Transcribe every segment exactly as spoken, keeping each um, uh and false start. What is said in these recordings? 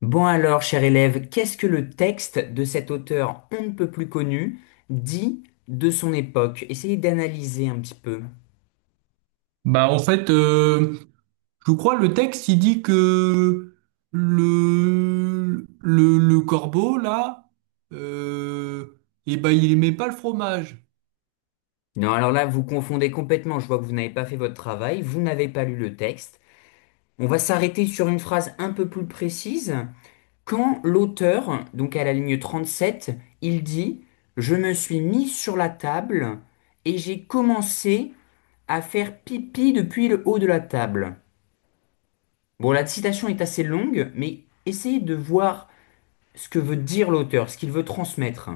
Bon alors, cher élève, qu'est-ce que le texte de cet auteur on ne peut plus connu dit de son époque? Essayez d'analyser un petit peu. Bah en fait, euh, je crois le texte il dit que le le, le corbeau là, euh, eh ben il aimait pas le fromage. Non, alors là, vous confondez complètement. Je vois que vous n'avez pas fait votre travail, vous n'avez pas lu le texte. On va s'arrêter sur une phrase un peu plus précise. Quand l'auteur, donc à la ligne trente-sept, il dit, Je me suis mis sur la table et j'ai commencé à faire pipi depuis le haut de la table. Bon, la citation est assez longue, mais essayez de voir ce que veut dire l'auteur, ce qu'il veut transmettre.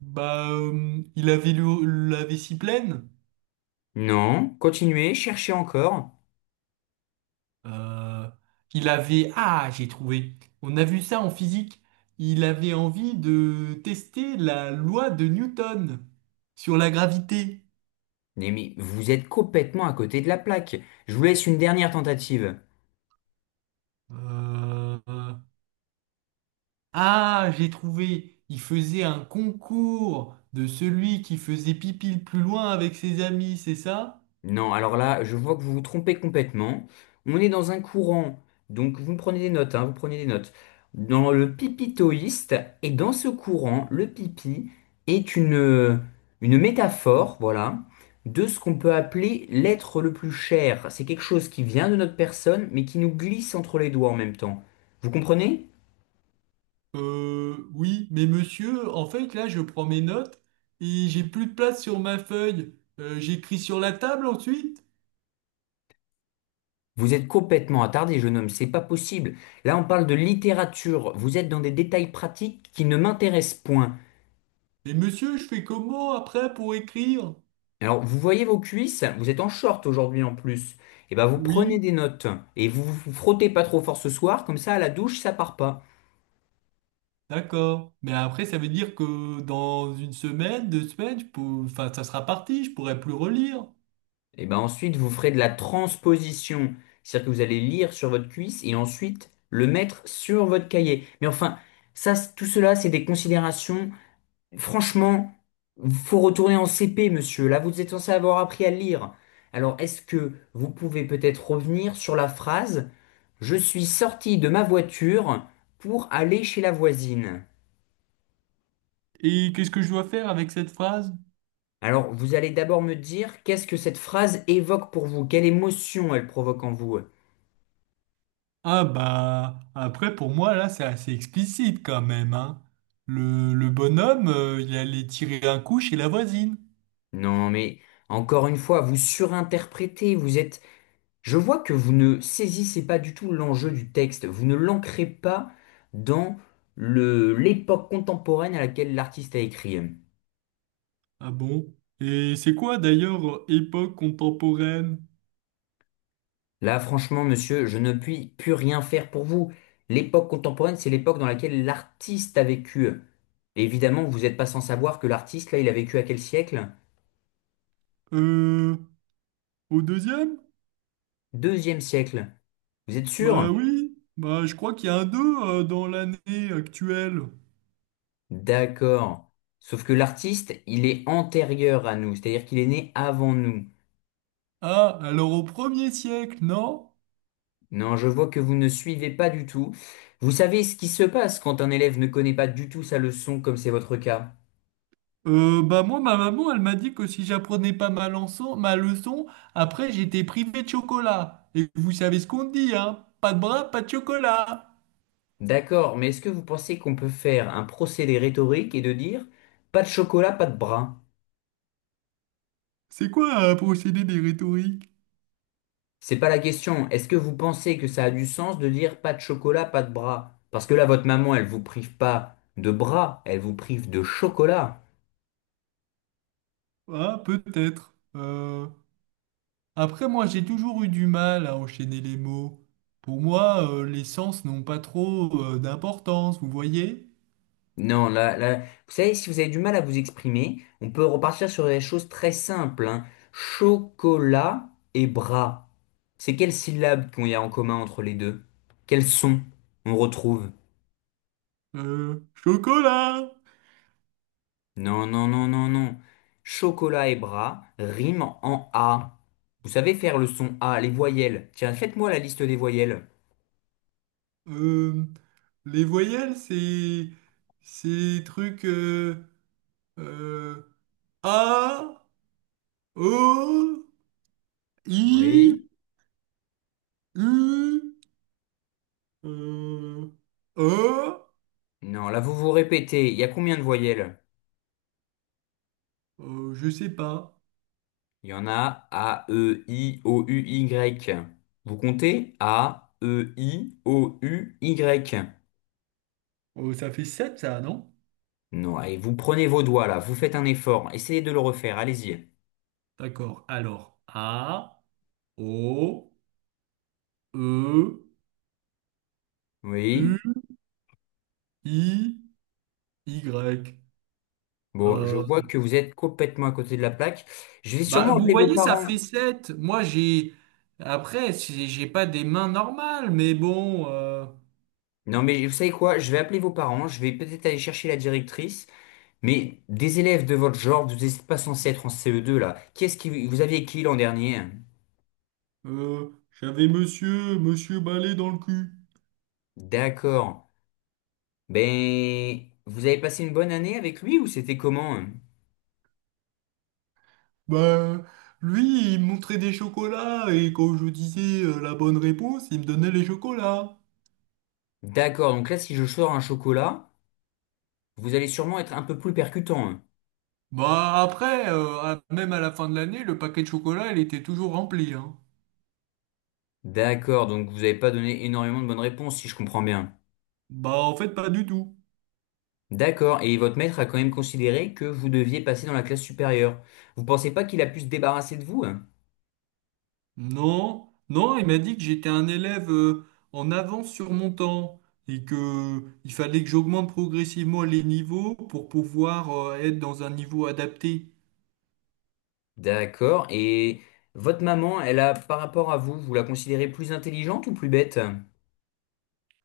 Bah euh, il avait le- la vessie pleine. Non, continuez, cherchez encore. Euh, il avait ah j'ai trouvé. On a vu ça en physique. Il avait envie de tester la loi de Newton sur la gravité. Mais, mais vous êtes complètement à côté de la plaque. Je vous laisse une dernière tentative. Euh, Ah, j'ai trouvé. Il faisait un concours de celui qui faisait pipi le plus loin avec ses amis, c'est ça? Non, alors là, je vois que vous vous trompez complètement. On est dans un courant, donc vous me prenez des notes, hein, vous prenez des notes. Dans le pipitoïste, et dans ce courant, le pipi est une, euh, une métaphore, voilà, de ce qu'on peut appeler l'être le plus cher. C'est quelque chose qui vient de notre personne, mais qui nous glisse entre les doigts en même temps. Vous comprenez? Euh, oui, mais monsieur, en fait, là, je prends mes notes et j'ai plus de place sur ma feuille. Euh, j'écris sur la table ensuite. Vous êtes complètement attardé, jeune homme, c'est pas possible. Là, on parle de littérature, vous êtes dans des détails pratiques qui ne m'intéressent point. Mais monsieur, je fais comment après pour écrire? Alors, vous voyez vos cuisses, vous êtes en short aujourd'hui en plus. Et ben, vous prenez Oui, des notes et vous vous frottez pas trop fort ce soir, comme ça à la douche ça part pas. d'accord. Mais après, ça veut dire que dans une semaine, deux semaines, je peux- enfin, ça sera parti, je pourrai plus relire. Et ben ensuite vous ferez de la transposition, c'est-à-dire que vous allez lire sur votre cuisse et ensuite le mettre sur votre cahier. Mais enfin, ça, c- tout cela c'est des considérations. Franchement, faut retourner en C P, monsieur. Là, vous êtes censé avoir appris à lire. Alors, est-ce que vous pouvez peut-être revenir sur la phrase Je suis sorti de ma voiture pour aller chez la voisine. Et qu'est-ce que je dois faire avec cette phrase? Alors, vous allez d'abord me dire qu'est-ce que cette phrase évoque pour vous, quelle émotion elle provoque en vous. Ah bah après pour moi là c'est assez explicite quand même hein. Le, le bonhomme euh, il allait tirer un coup chez la voisine. Non, mais encore une fois, vous surinterprétez, vous êtes. Je vois que vous ne saisissez pas du tout l'enjeu du texte, vous ne l'ancrez pas dans le, l'époque contemporaine à laquelle l'artiste a écrit. Ah bon? Et c'est quoi d'ailleurs euh, époque contemporaine? Là, franchement, monsieur, je ne puis plus rien faire pour vous. L'époque contemporaine, c'est l'époque dans laquelle l'artiste a vécu. Évidemment, vous n'êtes pas sans savoir que l'artiste, là, il a vécu à quel siècle? Euh Au deuxième? Deuxième siècle. Vous êtes sûr? Bah oui, bah je crois qu'il y a un deux euh, dans l'année actuelle. D'accord. Sauf que l'artiste, il est antérieur à nous, c'est-à-dire qu'il est né avant nous. Ah alors au premier siècle, non? Non, je vois que vous ne suivez pas du tout. Vous savez ce qui se passe quand un élève ne connaît pas du tout sa leçon, comme c'est votre cas. Euh, bah moi, ma maman, elle m'a dit que si j'apprenais pas ma leçon, ma leçon, après j'étais privé de chocolat. Et vous savez ce qu'on dit, hein? Pas de bras, pas de chocolat. D'accord, mais est-ce que vous pensez qu'on peut faire un procédé rhétorique et de dire pas de chocolat, pas de bras? C'est quoi un procédé des rhétoriques? C'est pas la question. Est-ce que vous pensez que ça a du sens de dire pas de chocolat, pas de bras? Parce que là, votre maman, elle vous prive pas de bras, elle vous prive de chocolat. Ah, peut-être. Euh, Après, moi, j'ai toujours eu du mal à enchaîner les mots. Pour moi, euh, les sens n'ont pas trop euh, d'importance, vous voyez? Non, là, là, vous savez, si vous avez du mal à vous exprimer, on peut repartir sur des choses très simples, hein. Chocolat et bras. C'est quelles syllabes qu'il y a en commun entre les deux? Quels sons on retrouve? Euh, chocolat! Non, non, non, non, non. Chocolat et bras riment en A. Vous savez faire le son A, les voyelles. Tiens, faites-moi la liste des voyelles. Euh, les voyelles, c'est... C'est truc... euh, euh, A, O, I, Oui. U, euh, E, Non, là, vous vous répétez. Il y a combien de voyelles? euh, je sais pas. Il y en a A, E, I, O, U, Y. Vous comptez A, E, I, O, U, Y. Oh, ça fait sept ça, non? Non, et vous prenez vos doigts là, vous faites un effort, essayez de le refaire, allez-y. D'accord. Alors, A, O, E, Oui. U, I, Y. Bon, je Euh, vois que vous êtes complètement à côté de la plaque. Je vais Bah, sûrement vous appeler vos voyez, ça parents. fait sept. Moi, j'ai. Après, j'ai j'ai pas des mains normales, mais bon. euh, Non, mais vous savez quoi? Je vais appeler vos parents, je vais peut-être aller chercher la directrice. Mais des élèves de votre genre, vous n'êtes pas censés être en C E deux là. Qu'est-ce qui vous aviez qui l'an dernier? euh, J'avais monsieur, monsieur Balai dans le cul. D'accord. Ben, vous avez passé une bonne année avec lui ou c'était comment? Hein. Bah, lui, il me montrait des chocolats et quand je disais euh, la bonne réponse, il me donnait les chocolats. D'accord, donc là, si je sors un chocolat, vous allez sûrement être un peu plus percutant. Hein. Bah, après, euh, à- même à la fin de l'année, le paquet de chocolat, il était toujours rempli, hein. D'accord, donc vous n'avez pas donné énormément de bonnes réponses, si je comprends bien. Bah, en fait, pas du tout. D'accord, et votre maître a quand même considéré que vous deviez passer dans la classe supérieure. Vous pensez pas qu'il a pu se débarrasser de vous? Hein. Non, non, il m'a dit que j'étais un élève euh, en avance sur mon temps et que euh, il fallait que j'augmente progressivement les niveaux pour pouvoir euh, être dans un niveau adapté. D'accord, et votre maman, elle a, par rapport à vous, vous la considérez plus intelligente ou plus bête?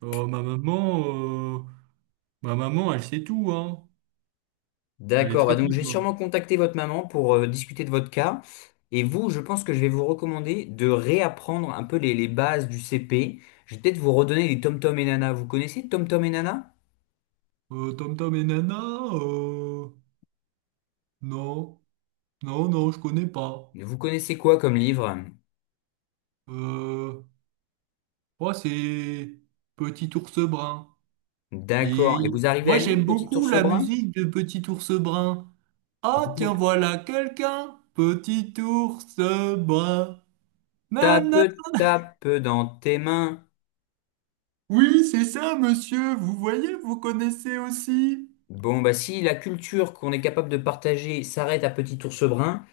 Euh, ma maman, euh, Ma maman, elle sait tout, hein. Elle est D'accord, très bah donc très j'ai forte. sûrement contacté votre maman pour euh, discuter de votre cas. Et vous, je pense que je vais vous recommander de réapprendre un peu les, les bases du C P. Je vais peut-être vous redonner les Tom Tom et Nana. Vous connaissez Tom Tom et Nana? Euh, Tom Tom et Nana, euh, non, non, non, je connais pas. Vous connaissez quoi comme livre? Euh, Moi, c'est Petit Ours Brun. D'accord. Et Et vous arrivez moi, à lire, j'aime petit beaucoup ours la brun? musique de Petit Ours Brun. Vous Ah, tiens, pouvez... voilà quelqu'un. Petit Ours Brun. Nana. Tape, tape dans tes mains. Oui, c'est ça, monsieur. Vous voyez, vous connaissez aussi. Bon, bah si la culture qu'on est capable de partager s'arrête à petit ours brun,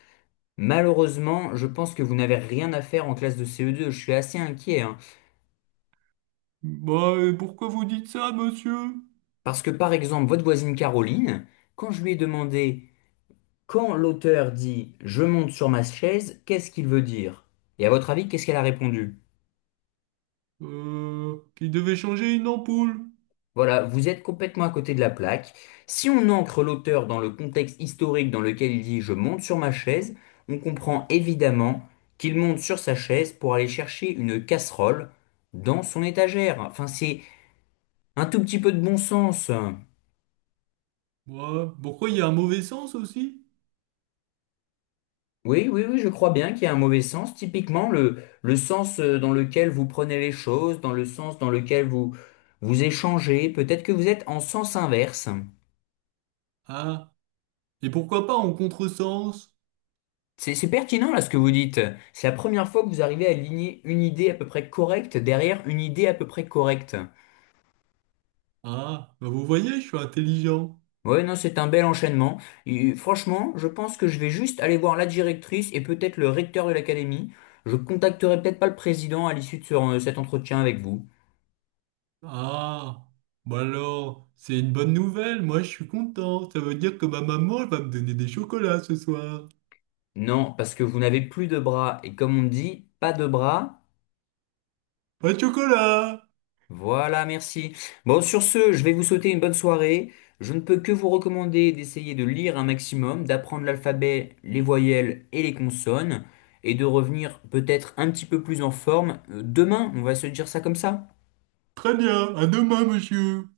malheureusement, je pense que vous n'avez rien à faire en classe de C E deux. Je suis assez inquiet, hein. Bah, et pourquoi vous dites ça, monsieur? Parce que par exemple, votre voisine Caroline, quand je lui ai demandé quand l'auteur dit je monte sur ma chaise, qu'est-ce qu'il veut dire? Et à votre avis, qu'est-ce qu'elle a répondu? Euh, qui devait changer une ampoule. Voilà, vous êtes complètement à côté de la plaque. Si on ancre l'auteur dans le contexte historique dans lequel il dit je monte sur ma chaise, on comprend évidemment qu'il monte sur sa chaise pour aller chercher une casserole dans son étagère. Enfin, c'est un tout petit peu de bon sens. Ouais. Pourquoi il y a un mauvais sens aussi? Oui, oui, oui, je crois bien qu'il y a un mauvais sens. Typiquement, le, le sens euh, dans lequel vous prenez les choses, dans le sens dans lequel vous vous échangez, peut-être que vous êtes en sens inverse. Ah, et pourquoi pas en contresens? C'est, c'est pertinent là ce que vous dites. C'est la première fois que vous arrivez à aligner une idée à peu près correcte derrière une idée à peu près correcte. Ah, bah vous voyez, je suis intelligent. Ouais, non, c'est un bel enchaînement. Et, euh, franchement, je pense que je vais juste aller voir la directrice et peut-être le recteur de l'académie. Je contacterai peut-être pas le président à l'issue de ce- euh, cet entretien avec vous. Ah, bah alors, c'est une bonne nouvelle, moi je suis content. Ça veut dire que ma maman elle va me donner des chocolats ce soir. Non, parce que vous n'avez plus de bras. Et comme on dit, pas de bras. Pas de chocolat! Voilà, merci. Bon, sur ce, je vais vous souhaiter une bonne soirée. Je ne peux que vous recommander d'essayer de lire un maximum, d'apprendre l'alphabet, les voyelles et les consonnes, et de revenir peut-être un petit peu plus en forme. Euh, Demain, on va se dire ça comme ça. Très bien, à demain, monsieur.